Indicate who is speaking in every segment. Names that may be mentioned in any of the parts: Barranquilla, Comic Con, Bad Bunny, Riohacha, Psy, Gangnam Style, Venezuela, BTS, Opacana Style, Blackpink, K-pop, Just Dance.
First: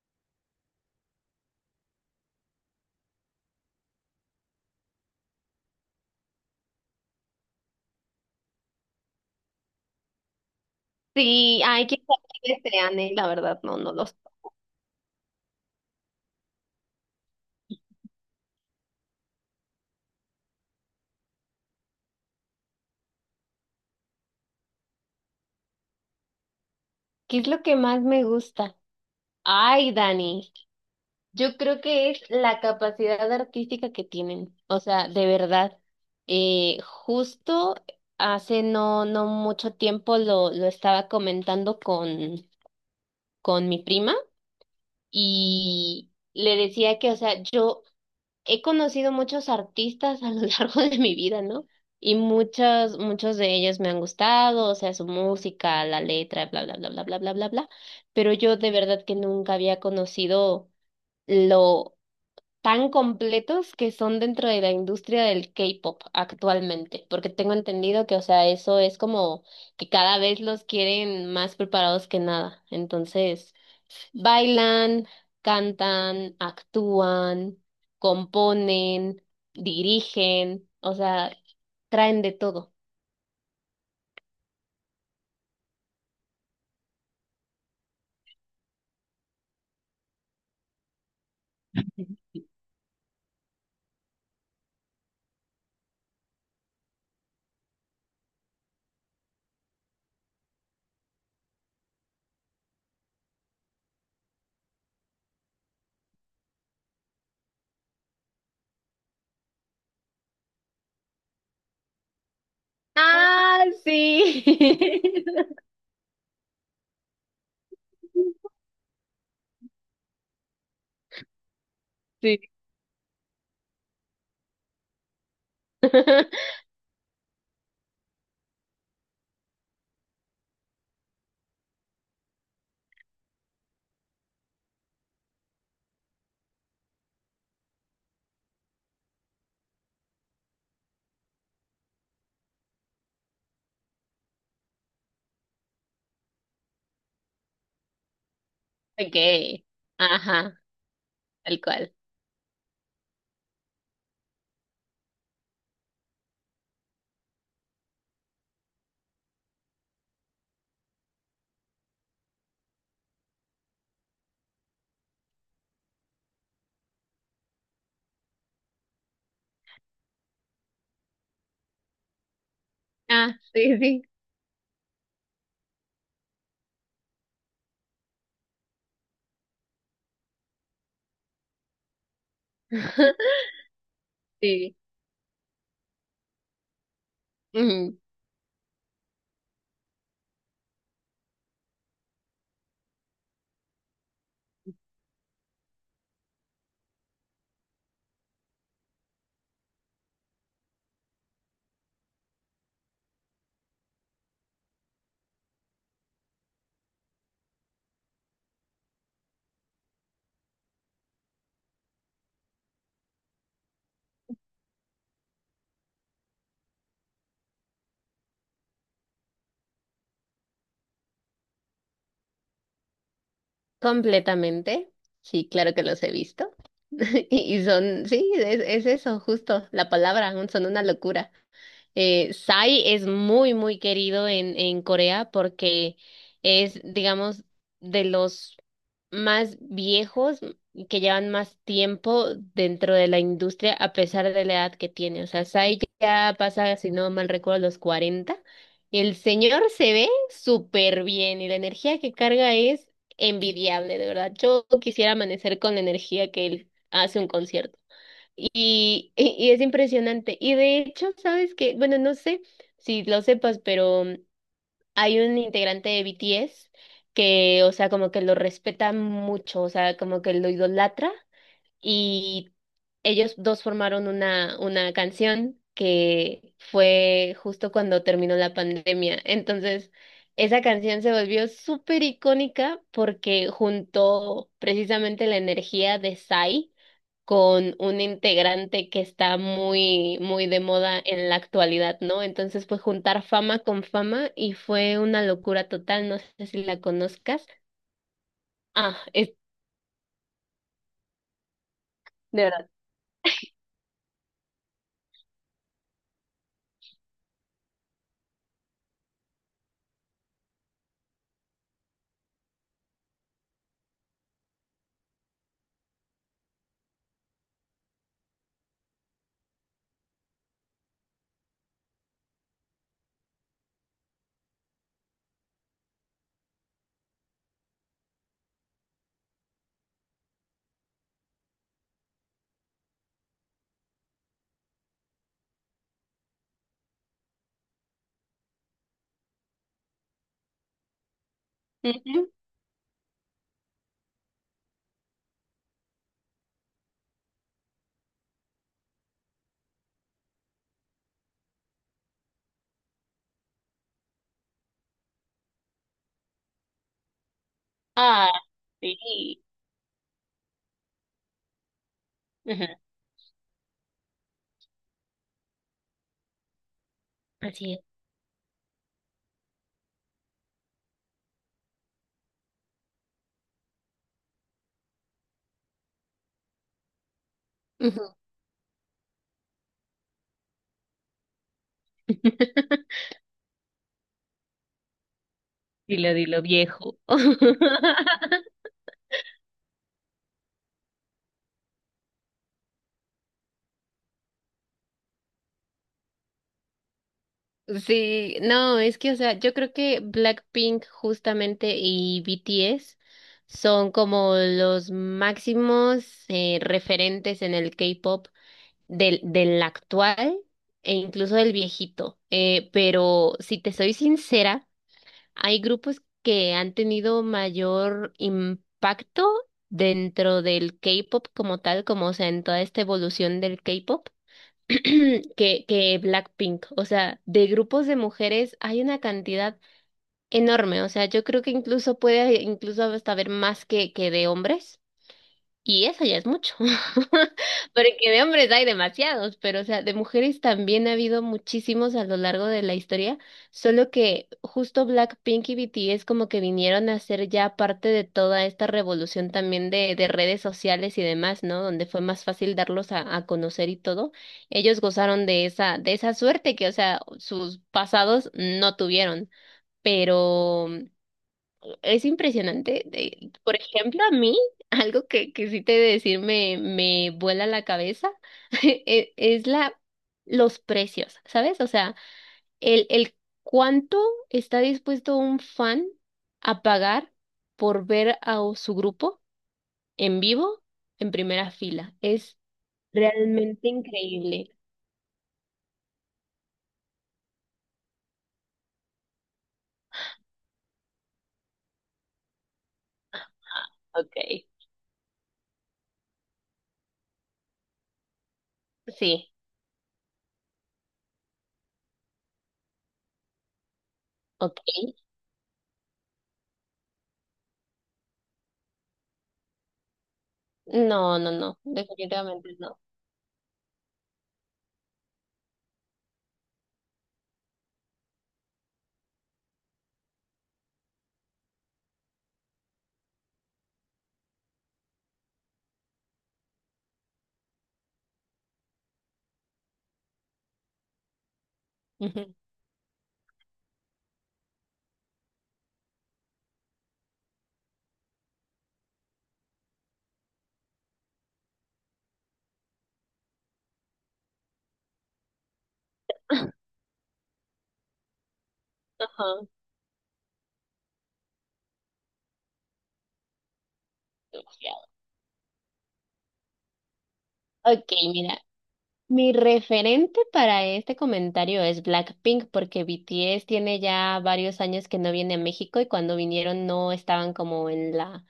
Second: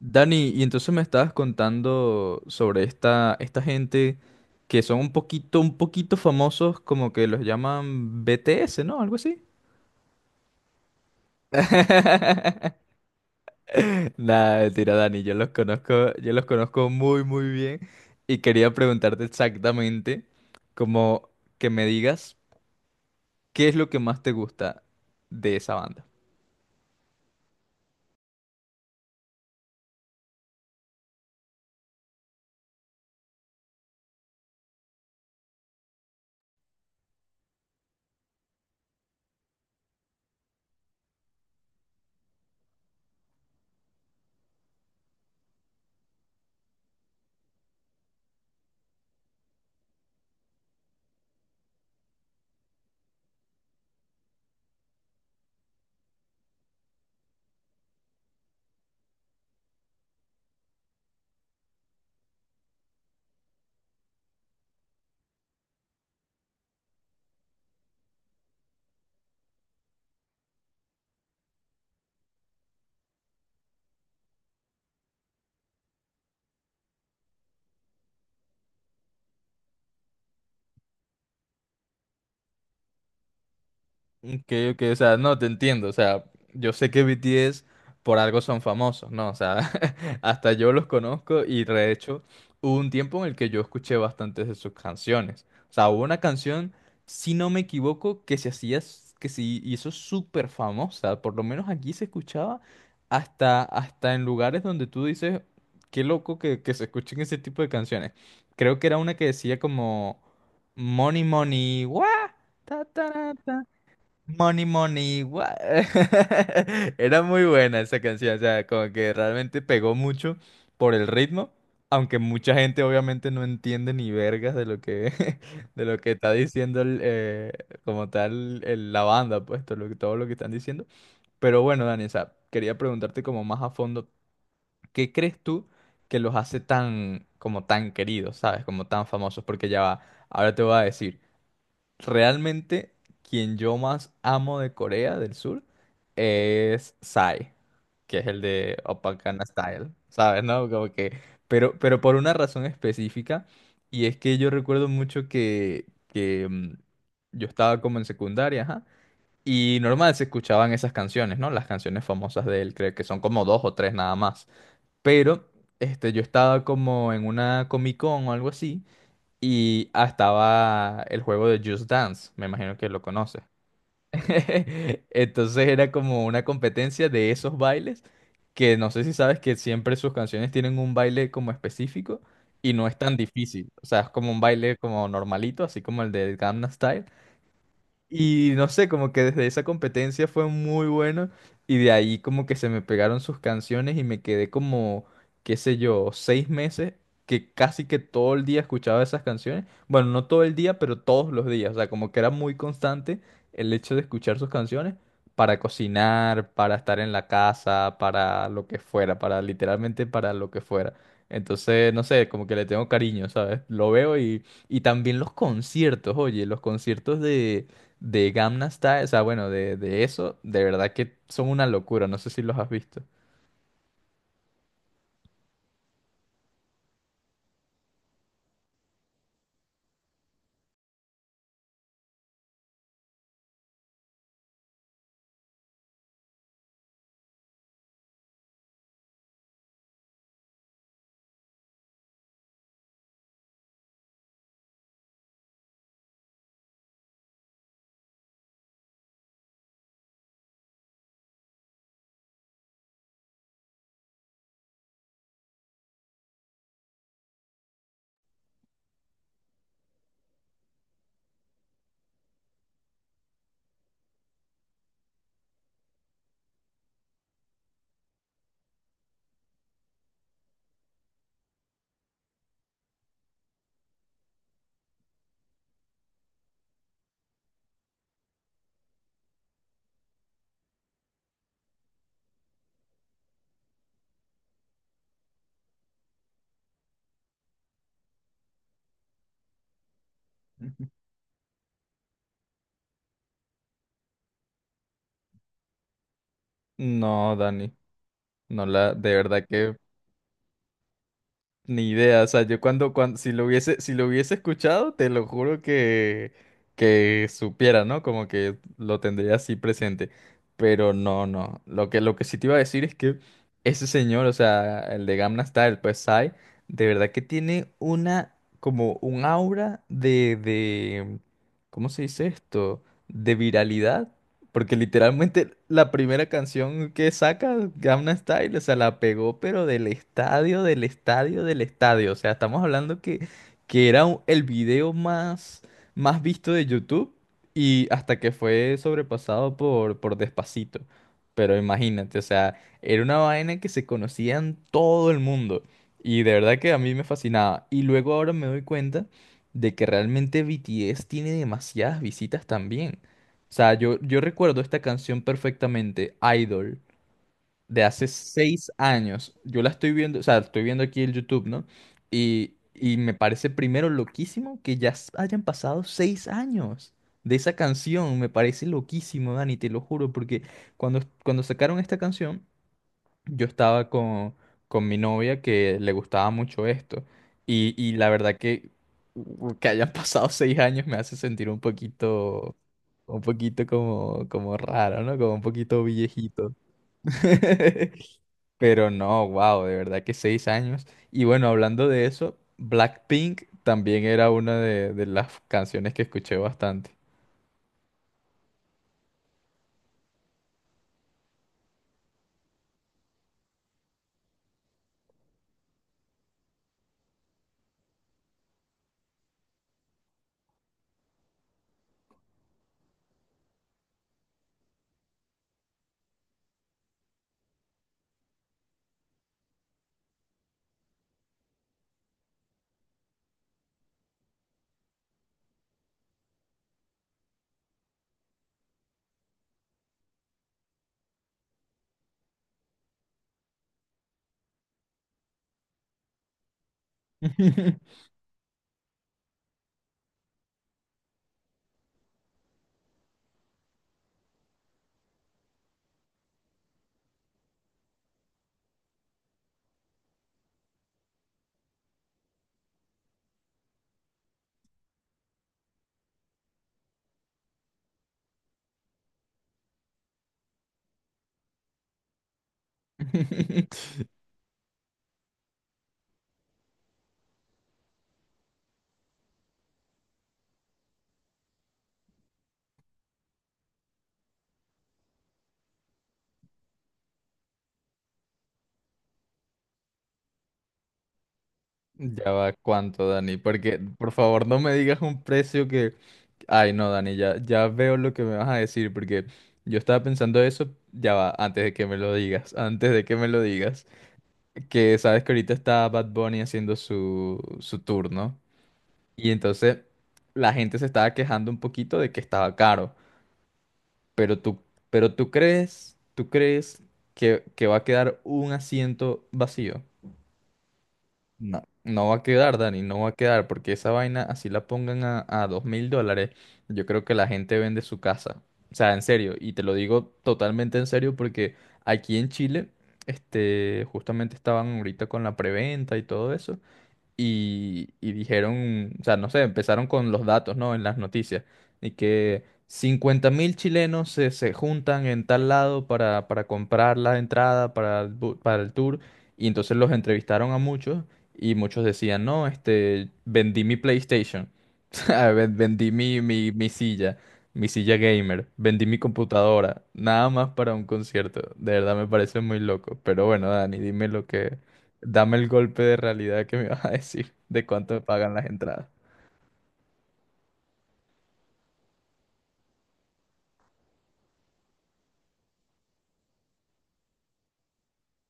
Speaker 1: Dani, y entonces me estabas contando sobre esta gente que son un poquito famosos, como que los llaman BTS, ¿no? Algo así.
Speaker 2: Sí, ay, qué sabe qué sean, la verdad, no los.
Speaker 1: Nada, mentira, Dani, yo los conozco muy, muy bien y quería preguntarte exactamente, como que me digas, ¿qué es lo que más te gusta de esa banda?
Speaker 2: ¿Qué es lo que más me gusta? Ay, Dani, yo creo que es la capacidad artística que tienen. O sea, de verdad. Justo hace no mucho tiempo lo estaba comentando con mi prima y le decía que, o sea, yo he conocido muchos artistas a lo largo de mi vida, ¿no? Y muchos de ellos me han gustado, o sea, su música, la letra, bla, bla, bla, bla, bla, bla, bla, bla. Pero yo de verdad que nunca había conocido lo tan completos que son dentro de la industria del K-pop actualmente, porque tengo entendido que, o sea, eso es como que cada vez los quieren más preparados que nada. Entonces... Bailan, cantan, actúan, componen, dirigen, o sea, traen de todo.
Speaker 1: Que, o sea, no te entiendo, o sea, yo sé que BTS por algo son famosos, ¿no? O sea, hasta yo los conozco y de hecho hubo un tiempo en el que yo escuché bastantes de sus canciones. O sea, hubo una canción, si no me equivoco, que se hizo súper famosa, por lo menos aquí se escuchaba hasta en lugares donde tú dices, qué loco que se escuchen ese tipo de canciones. Creo que era una que decía como, Money, money, guau.
Speaker 2: Ah, sí.
Speaker 1: Money, money, what? Era muy buena esa canción, o sea, como que realmente pegó mucho por el ritmo, aunque
Speaker 2: Sí.
Speaker 1: mucha gente obviamente no entiende ni vergas de lo que, de lo que está diciendo como tal la banda, pues todo lo que están diciendo. Pero bueno, Dani, o sea, quería preguntarte como más a fondo, ¿qué crees tú que los hace tan, como tan queridos, sabes, como tan famosos? Porque ya va, ahora te voy a decir. Realmente, quien yo más amo de Corea del Sur es Psy, que es el de Opacana
Speaker 2: Okay.
Speaker 1: Style, ¿sabes?
Speaker 2: Ajá,
Speaker 1: ¿No? Como que,
Speaker 2: tal
Speaker 1: pero,
Speaker 2: cual.
Speaker 1: pero por una razón específica, y es que yo recuerdo mucho que yo estaba como en secundaria, ajá, y normal se escuchaban esas canciones, ¿no? Las canciones famosas de él, creo que son como dos o tres nada más. Pero, este, yo estaba como en una Comic Con o algo así y estaba el juego de Just Dance, me imagino que lo
Speaker 2: Ah,
Speaker 1: conoces.
Speaker 2: sí, sí.
Speaker 1: Entonces era como una competencia de esos bailes, que no sé si sabes que siempre sus canciones tienen un baile como específico y no es tan difícil. O sea, es como un
Speaker 2: Sí.
Speaker 1: baile como normalito, así como el de Gangnam Style,
Speaker 2: Ujú.
Speaker 1: y no sé, como que desde esa competencia fue muy bueno y de ahí como que se me pegaron sus canciones y me quedé como, qué sé yo, 6 meses que casi que todo el día escuchaba esas canciones. Bueno, no todo el día, pero todos los días. O sea, como que era muy constante el hecho de escuchar sus canciones para cocinar, para estar en la casa, para lo que fuera, para literalmente para lo que fuera. Entonces, no sé, como que le tengo cariño, ¿sabes? Lo veo y también los conciertos, oye, los conciertos de Gamma Style, o sea, bueno, de eso, de verdad que son una locura, no sé si los has visto.
Speaker 2: Completamente. Sí, claro que los he visto. Y son, sí, es eso, justo, la palabra, son una locura. Psy es muy, muy querido en Corea porque es, digamos, de los más viejos que llevan más tiempo dentro de la industria a pesar de la edad que tiene. O sea, Psy ya pasa, si no mal recuerdo, los 40. El señor se ve súper bien y la energía que carga es envidiable, de verdad. Yo quisiera amanecer con la energía que él hace un concierto. Y es impresionante. Y de hecho, sabes que, bueno, no sé si lo sepas, pero hay un integrante de BTS que, o sea, como que lo respeta mucho, o sea, como que lo idolatra y ellos dos formaron una canción que fue justo cuando terminó la pandemia. Entonces, esa canción se volvió súper icónica porque juntó precisamente la energía de Sai con un integrante que está muy, muy de moda en la actualidad, ¿no? Entonces, pues juntar fama con fama y fue una locura total, no sé si la
Speaker 1: No,
Speaker 2: conozcas.
Speaker 1: Dani, no la,
Speaker 2: Ah,
Speaker 1: de
Speaker 2: es
Speaker 1: verdad que ni idea, o sea,
Speaker 2: de
Speaker 1: yo
Speaker 2: verdad.
Speaker 1: cuando, si lo hubiese escuchado, te lo juro que supiera, ¿no? Como que lo tendría así presente. Pero no, no. Lo que sí te iba a decir es que ese señor, o sea, el de Gamma Style, pues Psy, de verdad que tiene una, como un aura de, ¿cómo se dice esto? De viralidad porque literalmente la primera canción que saca Gangnam Style, o sea, la pegó, pero del estadio, del estadio, del estadio. O sea, estamos hablando que era el video más visto de YouTube y hasta que fue sobrepasado por Despacito. Pero imagínate, o
Speaker 2: Ujú.
Speaker 1: sea, era una vaina que se conocía en todo el mundo y de verdad que a mí me fascinaba. Y luego ahora me doy cuenta de que realmente BTS tiene demasiadas visitas también. O sea, yo recuerdo esta canción perfectamente, Idol, de hace
Speaker 2: Ah,
Speaker 1: 6 años.
Speaker 2: sí.
Speaker 1: Yo la estoy viendo, o sea, estoy viendo aquí el YouTube, ¿no? Y,
Speaker 2: Ajá.
Speaker 1: y me parece primero loquísimo que ya hayan pasado 6 años de esa
Speaker 2: Así es.
Speaker 1: canción. Me parece loquísimo, Dani, te lo juro, porque cuando sacaron esta canción, yo estaba con mi novia que le gustaba mucho esto. Y la
Speaker 2: Ujú.
Speaker 1: verdad que hayan pasado 6 años me hace sentir un poquito... Un poquito como raro, ¿no? Como un poquito
Speaker 2: Dilo, dilo,
Speaker 1: viejito.
Speaker 2: viejo.
Speaker 1: Pero no, wow, de verdad que 6 años. Y bueno, hablando de eso, Blackpink también era una de las canciones que escuché bastante.
Speaker 2: Sí, no, es que, o sea, yo creo que Blackpink justamente y BTS son como los máximos, referentes en el K-pop del actual e incluso del viejito. Pero si te soy sincera, hay grupos que han tenido mayor impacto dentro del K-pop como tal, como o sea, en toda esta evolución del K-pop, que Blackpink. O sea, de grupos de mujeres hay una cantidad enorme. O sea, yo creo que incluso puede incluso hasta haber más que de hombres. Y eso ya es mucho, porque de hombres hay demasiados, pero o sea, de mujeres también ha habido muchísimos a lo largo de la historia, solo que justo Blackpink y BTS como que vinieron a ser ya parte de toda esta revolución también de redes sociales y demás, ¿no? Donde fue más fácil darlos a conocer y todo. Ellos gozaron de esa suerte que, o sea, sus pasados no tuvieron. Pero es impresionante. De- por ejemplo, a mí, algo que sí te he de decir me, me vuela la cabeza, e- es los precios, ¿sabes? O sea, el cuánto está dispuesto un fan a pagar por ver a o- su grupo en vivo en primera fila.
Speaker 1: Ya
Speaker 2: Es
Speaker 1: va, ¿cuánto, Dani?
Speaker 2: realmente
Speaker 1: Porque, por favor,
Speaker 2: increíble.
Speaker 1: no me digas un precio que... Ay, no, Dani, ya, ya veo lo que me vas a decir, porque yo estaba pensando eso, ya va, antes de que me lo digas, antes de que me lo digas.
Speaker 2: Okay.
Speaker 1: Que sabes que ahorita está Bad Bunny haciendo su tour, ¿no?
Speaker 2: Sí,
Speaker 1: Y entonces la gente se estaba quejando un poquito de que estaba caro, pero tú,
Speaker 2: ok.
Speaker 1: pero tú crees, tú crees, que va a quedar un asiento vacío.
Speaker 2: No, no, no,
Speaker 1: No, no va a
Speaker 2: definitivamente
Speaker 1: quedar,
Speaker 2: no.
Speaker 1: Dani, no va a quedar, porque esa vaina, así la pongan a $2,000, yo creo que la gente vende su casa. O sea, en serio, y te lo digo totalmente en serio porque aquí en Chile, este, justamente estaban ahorita con la preventa y todo eso. Y dijeron, o sea, no sé, empezaron con los datos, ¿no? En las noticias. Y
Speaker 2: Ujú.
Speaker 1: que 50,000 chilenos se juntan en tal lado para comprar la entrada para para el tour. Y entonces los entrevistaron a muchos y muchos decían, no, este, vendí mi PlayStation, vendí mi silla, mi silla gamer, vendí mi
Speaker 2: Ajá,
Speaker 1: computadora, nada más para un concierto. De verdad me parece muy loco. Pero bueno, Dani, dime lo que...
Speaker 2: demasiado.
Speaker 1: Dame el golpe de realidad que me vas a decir de
Speaker 2: Ok,
Speaker 1: cuánto me pagan
Speaker 2: mira.
Speaker 1: las entradas.
Speaker 2: Mi referente para este comentario es Blackpink, porque BTS tiene ya varios años que no viene a México y cuando vinieron no estaban como en la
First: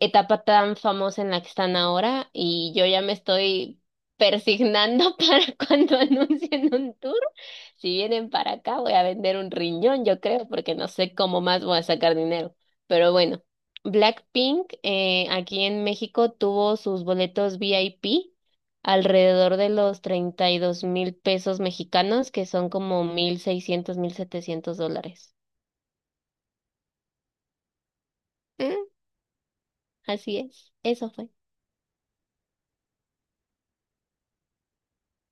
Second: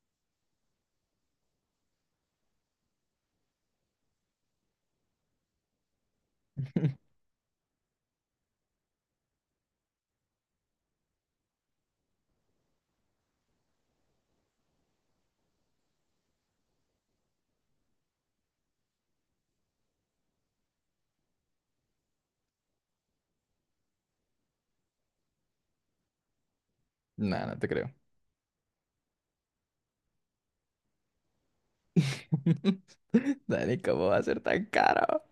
Speaker 2: etapa tan famosa en la que están ahora y yo ya me estoy persignando para cuando anuncien un tour. Si vienen para acá voy a vender un riñón, yo creo, porque no sé cómo más voy a sacar dinero. Pero bueno, Blackpink, aquí en México tuvo sus boletos VIP alrededor de los 32,000 pesos mexicanos, que son como 1,600 a 1,700 dólares.
Speaker 1: Nah, no te creo.
Speaker 2: Mm, así es, eso fue.
Speaker 1: Dani, ¿cómo va a ser tan caro?